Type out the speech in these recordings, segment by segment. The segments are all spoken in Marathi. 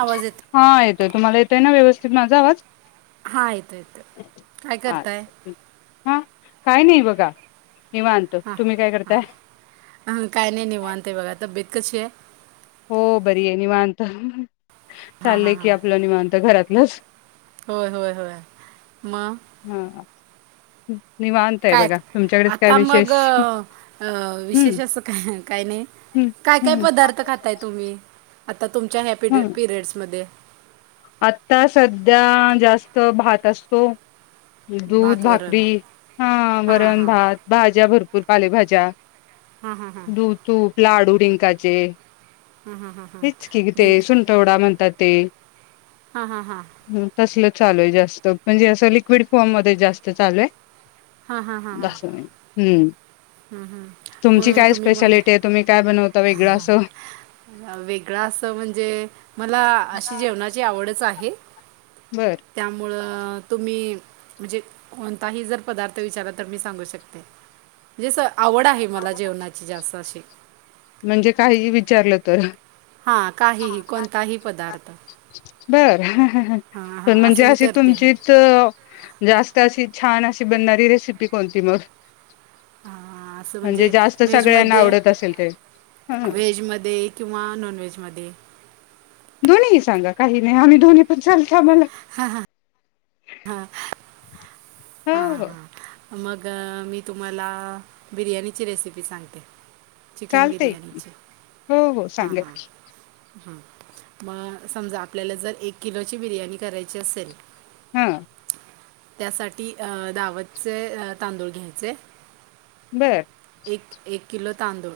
आवाज येत हा येतय तुम्हाला येत ना व्यवस्थित. माझा आवाज हा येत येत काय करताय? अच्छा ठीक हा काय नाही बघा. निवांत हा तुम्ही काय हा करताय अहो काय नाही निवांत आहे बघा, तब्येत कशी आहे? हो बरी आहे निवांत. हां हां चालले की हां आपलं निवांत घरात. लस होय होय होय म हम्म. काय आता मग अ अ हम्म विशेष असं काय काय नाही हम्म काय काय हम्म पदार्थ खाताय तुम्ही. आता तुमच्या ह्या पीड हम्म. पीरियड्समध्ये आता सध्या जास्त भात असतो दूध, भात वरण भाकरी हा हां हां वरण हां भात, भाज्या भर पूर पालेभाज्या दू तू लाडू रिंकाचे हेच की ते डिंक सुंटवडा म्हणतात. ते हां हां हां हम्म तसलेत चालू आहे जास्त, म्हणजे असं लिक्विड फॉर्म मध्ये जास्त चालू आहे. [unintelligible] हम्म. हम्म हम्म तुमची मग काय तुम्ही म स्पेशालिटी आहे तुम्ही काय बनवता वेगळं असं वेगळा असं म्हणजे मला हा अशी जेवणाची आवडचं आहे. बर त्यामुळं तुम्ही म्हणजे कोणताही जर पदार्थ विचारला तर मी सांगू शकते. जसं म्हणजे काही विचारलं तर हा काही ही कोणताही पदार्थ. बरं. हां हां पण म्हणजे असं मी अशी करते तुमचीत जास्त अशी छान अशी बनणारी रेसिपी कोणती मग? हा. हा असं म्हणजे जास्त व्हेज सगळ्यांना मध्ये आवडत असेल ते ह व्हेज मध्ये किंवा नॉन व्हेज मध्ये दोन्ही सांगा काही नाही आम्ही दोनही पण चालत आम्हाला हा हा ह हा हो हो हम हमा मग मी तुम्हाला बिर्याणीची रेसिपी सांगते चिकन चालतंय की बिर्याणीची हो हो सांगत ह मग समजा आपल्याला जर एक किलोची बिर्याणी करायची असेल हा त्यासाठी ती दावतचे तांदूळ घ्यायचे बर एक एक किलो तांदूळ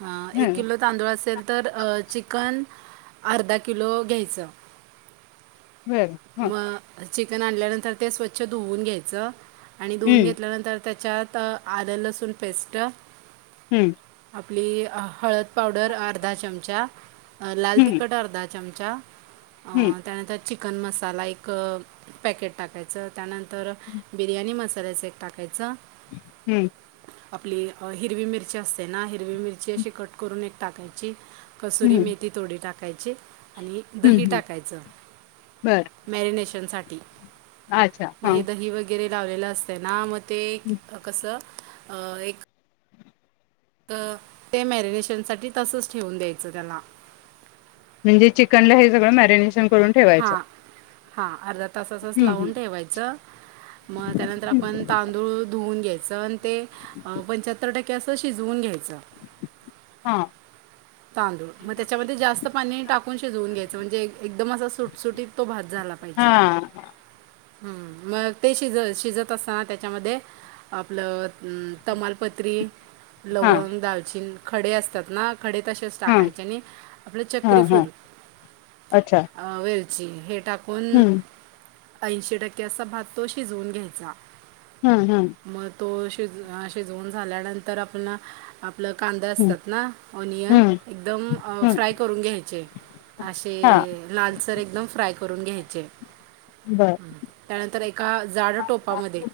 ह एक किलो तांदूळ असेल तर चिकन अर्धा किलो घ्यायचं बर हा मग चिकन आणल्यानंतर ते स्वच्छ धुवून घ्यायचं आणि दोन हम्म घेतल्यानंतर त्याच्यात आलं लसूण पेस्ट हम्म आपली हळद पावडर अर्धा चमचा अ लाल हम्म तिखट अर्धात चमचा अ हम्म त्यानंतर कन मस् साला एक पॅकेट टाकायचं त्यानंतर बिर्याणी मसा तरऱच एक टाकायचं हम्म आपली हिरवी मिरची असते ना हरवी मिरची अशी कट करून एक टाकायची कसुरी हम्म मेथीथोडी टाक कायचे आणि हम्म दही हम्म टाकायचं बरं मॅरिनेशनसाठी अच्छा हां मही दही वगैरे लाावलेलं असतते ना मग ते कसं अ एक ते मॅरिनेशनसाठी तसंच ठेवून द्यायचं त्याला म्हणजे चिकनला हे सगळं मॅरिनेशन करून ठेवायचं हा अर् तसा तस हम्म लावून हम्म ठेवायचं मग त्यानंतर आपण तांदूळ धुवून घ्यायचं ते पंच्याहत्तर टक्के असं शिजवून घ्यायचं हा तांदूळ मग त्याच्यामध्ये जास्त पाणी टाकून शिजवून घ्यायचं म्हणजे एकदम असा सुटसुीत तो भात झाला पाहिजे हां मग ते शिजत शिजत असताना त्याच्यामध्ये आपलं तमालपत्री हां लवंग दालचीनं खडे असतात ना खडे तसेच हां टाकायचे आणि आपलं चक्री हां हां फूल अच्छा वे ज हे टाकून हम्म ऐंशी टक्के असा भात तो शिजवून घ्यायचा हम्म हम्म मग तो शिज शिजवून झाल्यानंतर आपण आप आपलं कांदा हम्म असतात ना ओनियन हम्म एकदम हम्म फ्राय करून घ्यायचे हां असे लालसर एकदम फ्राय कर करून घ्यायचे बरं त्यानंतर एका जाड टोपामध्ये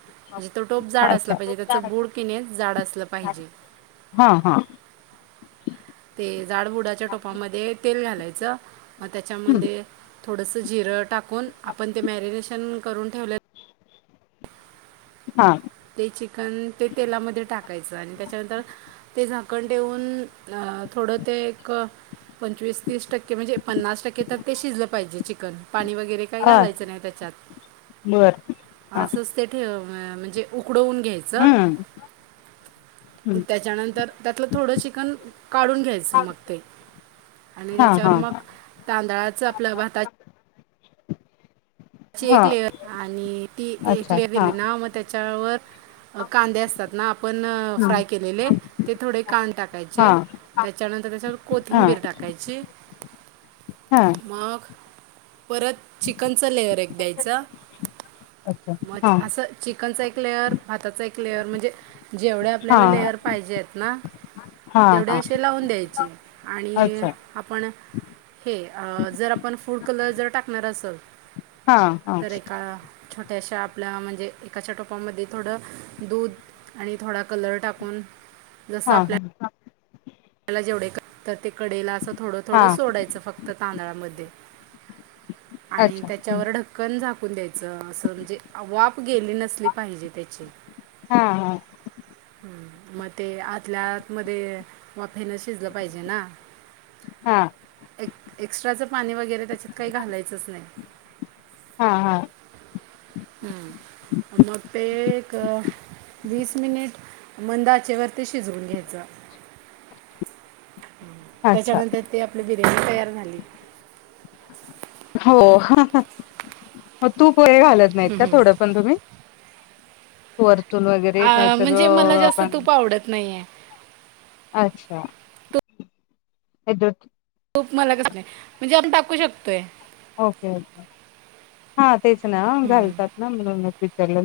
जीत टोप जाड असला अच्छा पाहिजे त्याच बुड किने जाड असलं पाहिजे हां हां ते जाडबुडाच्या टोपामध्ये तेल घालायचं च मग हम्म त्याच्यामध्ये थोडंसं जिरं टाकून आपण ते मॅरिनेशन करून ठेवलं हा ते चिकन ते तेलामध्ये टाकायचं आणि त्याच्यानंतर ते झाकण ठेवून थोडं ते एक पंचवीस तीस टक्के म्हणजे पन्नास टक्के तर ते शिजलं पाहिजे चिकन पाणी वगैरे काही हां घालायचं नाही त्याच्यात बरं हां असंच ते ठेव म्हणजे उकडवून घ्यायचं हम्म हम्म त्याच्यानंतर त्यातलं थोडं चिकन काढून घ्यायचं मग ते आणि हां त्याच्यावर मग हां तांदळाचं आपल्या भाता [inaudible] त्याची एक हां लेअर आणि ती एक अच्छा लेअर हां दिली ना मग त्याच्यावर कांदे असतात ना आपण हां फ्राय केलेले ते थोडे कन टाकायचे हां त्याच्यानंतर त्याच्यावर हां कोथिंबीर टाकायची हां मग परत चिकनचं लेअर ब्रेक द्यायचा अच्छा म हां असं चिकनचा एक लेअर भाताचा एक लेअर म्हणजे जेवढ्या आपल्याला हां लेअर पाहिजे आहेत ना हां तेवढे हां असे लावून द्यायचे आणि अच्छा आपण हे जर आपण फूड कलर जर टाकणार असल हा हा छोट्याशा आपल्या म्हणजे एकाच्या टोपामध्ये थोडं दूध आणि थोडा कलर टाकून हा हा हा त्याला जेवढे का ते कडेला असं थोडं हा थोडं सोडायचं फक्त तांदळामध्ये आणि अच्छा त्याच्यावर ढक्कन झा पुंद अस म्हणजे वाप गेली नसली पाहिजे त्याची हा हा मग ते आतल्यात म पा हा पाणी वगैरे त्याच्यात काही घालायचंच नाही हा हा ह मग ते एक वीस मिनिट मंदाचे वरती शिजवून घ्यायचं अच्छा त्याच्यानंतर ते आपली बिर्याणी तयार झाली हो तू पुोळे घालत नाहीत का थोडं पण तुम्ही वर वगैरे नाही आ, तर म्हणजे मला जास्त आपण तूप आवडत नाही आहे अच्छा यदो खूप मला कस नाही म्हणजे आम्ही टाकू शकतोय ओके ओके हा तेच ना घालतात ना म्हणून विचारलं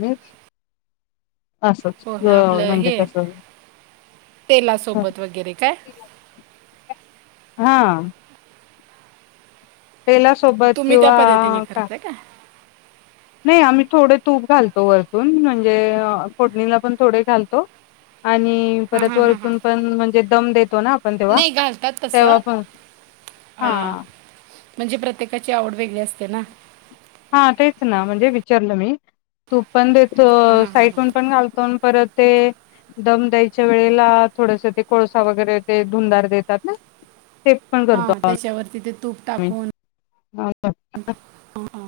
असंच हो आपलं म्हणजे हे कसं तेलासोबत वगैरे काय हां तेेलासोबत तुम्ही त्या किंवा पद्धतीने आ का करताय नाही आम्ही थोडे तूप घालतो वरतून म्हणजे फोडणीला पण थोडे घालतो. आणि परत वरतून पण म्हणजे दम देतो ना आपण तेव्हा नाही घालतात तेव्हा तसं पण आ, हा म्हणजे प्रत्येकाची आवड वेगळी असते ना? हा तेच ना म्हणजे विचारलं मी तूप पण देतो साईटून पण घालतो नं परत ते दम द्यायच्या वेळेला थोडस ते कोळसा वगैरे ते धुंदार देतात ना ते पण हा करतो त्याच्यावरती ते तूप आम्ही टाकून अ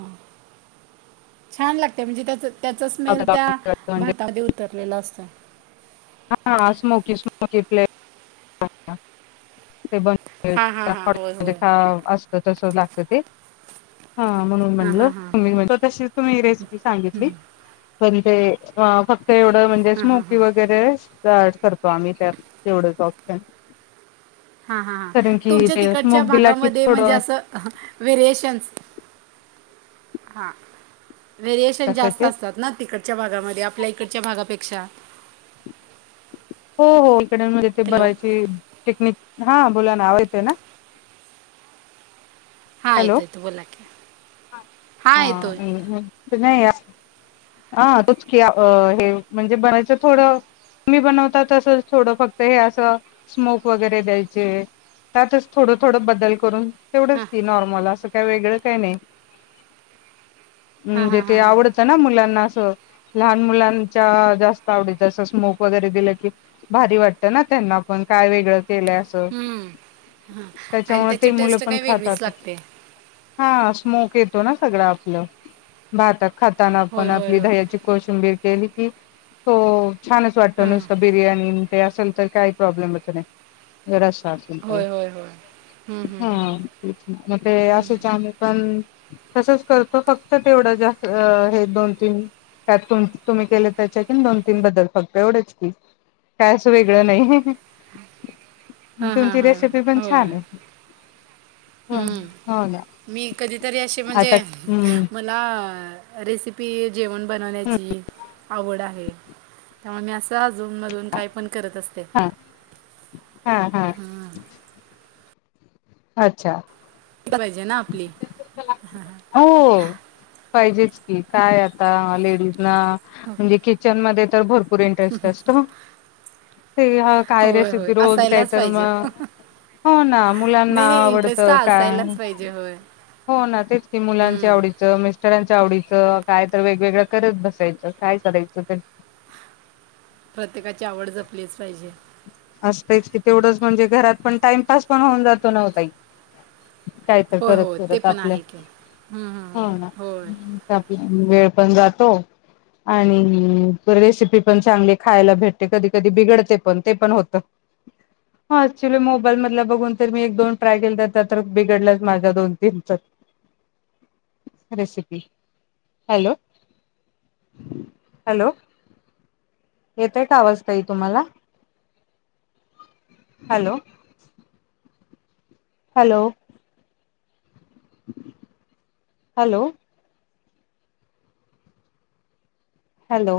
छान लागतय म्हणजे त्याचं त्याचा स्मेल त्या म्हणजे भातामध्ये उतरलेला असतो. [unintelligible] [unintelligible] हां हां हां होय होय [unintelligible] खा अस त तस लागत ते हा म्हणून हां म्हणलं हां हां तुम्ही म्हण तशीच तुम्ही रेसिपी सांगितली. पण ते हा फक् ते एवढं म्हणजे हां हां हां स्मोकी वगैरे त्यावेळेस करतो आम्ही त्या तेवढच ऑफ [unintelligible] हा हा हां कारण की तुमच्या ते तिकडच्या स्मोक दिला की भागामध्ये म्हणजे थोडं असं अहं व्हेरिएशन्स हा व्हेरिएशन जास्त कशाचे असतात ना तिकडच्या भागामध्ये आपल्या इकडच्या भागापेक्षा हो हो [unintelligible] हॅलो बघयची पिकनिक हा बोला ना आव येत ना हां हॅलो येतो येतो बोला की हां येतो हा नाई असं आ तच की हे म्हणजे बनायचं थोडं तुम्ही बनवता तस थोडं फक्त हे असं स्मोक वगैरे द्यायचे त्यातच थोडं थोडं बदल करून हां तेवढंच मला असं काय वेगळं काय नाय. हां हां म्हणजे ते हां हां आवडतं ना मुलांना असं हो लहान मुलांच्या जास्त आवडीच असं स्मोक वगैरे दिलं की भारी वाटत ना त्यांना पण काय वेगळं केलंय असं हम्म ह आणि त्याच्यामुळे त्याची ते मुलं टेस्ट पण काय वेगळीच खातात लाग तेे हा स्मोक येतो ना सगळं आपलं भातात खाताना होय पण होय आपली होय दह्याची कोशिंबीर केली हो. छानच वाटतो हां नुसतं बिर्याणी ते असेल तर काय प्रॉब्लेमच नाही. [unintelligible] होय होय होय हम्म हम्म हम्म. म ते असेच आले पण तसंच करतो फक्त तेवढं जा हे दोन तीन त्यात तुम्ही केले त्याच्या कि दोन तीन बद्दल फक्त एवढंच की काय असं वेगळं नाही. हां हां तुमची हां रेसिपी पण होय छान ये. हम्म हो ना हम्म मी कधीतरी असे म्हणजे आता हम्म मला रेसिपी जेवण हम्म बनवण्याची आवड आहे. त्यामुळे असं आज अजून मधून काय पण करत असते हा हा हा ह. अच्छा करायची ना आपली हो पाहिजेच की काय आता लेडीज म्हणजे किचन मधे तर भर पुूर इंटरेस्ट असतो. ते काय होय होय रेसिपी रोज काही असायलाच तर पाहिजे मग हो ना म ना नाही नाही आवडत इंटरेस्ट हा का असायलाच पाहिजे होय हो ना तेच की म्हणजे मुलांच्या हम्म. आवडीचं मिष्टरांच्या आवडीच काय तर वेगवेगळं करत बसायचं काय करायचं ते प्रत्येकाची आवड जपलीच पाहिजे. असतच की तेवढंच म्हणजे घरात पण टाइमपास पण होऊन जातो ना ओ ताई. काय तर होय करत हो ते करत पण आपल्या आहे की हम्म, हम्म, हो ना हम्म. होय आपल्या वेळ पण जातो आणि रेसिपी पण चांगली खायला भेटते कधी कधी बिघडते पण ते पण होत हा ऍक्च्युली मोबाईल मधल बघून तर मी एक दोन ट्राय केलं तर तर बिघडलंच माझ्या दोन तीन तर रेसिपी हॅलो हॅलो येतय का आवाज ताई तुम्हाला. हॅलो. हॅलो. हॅलो. हॅलो.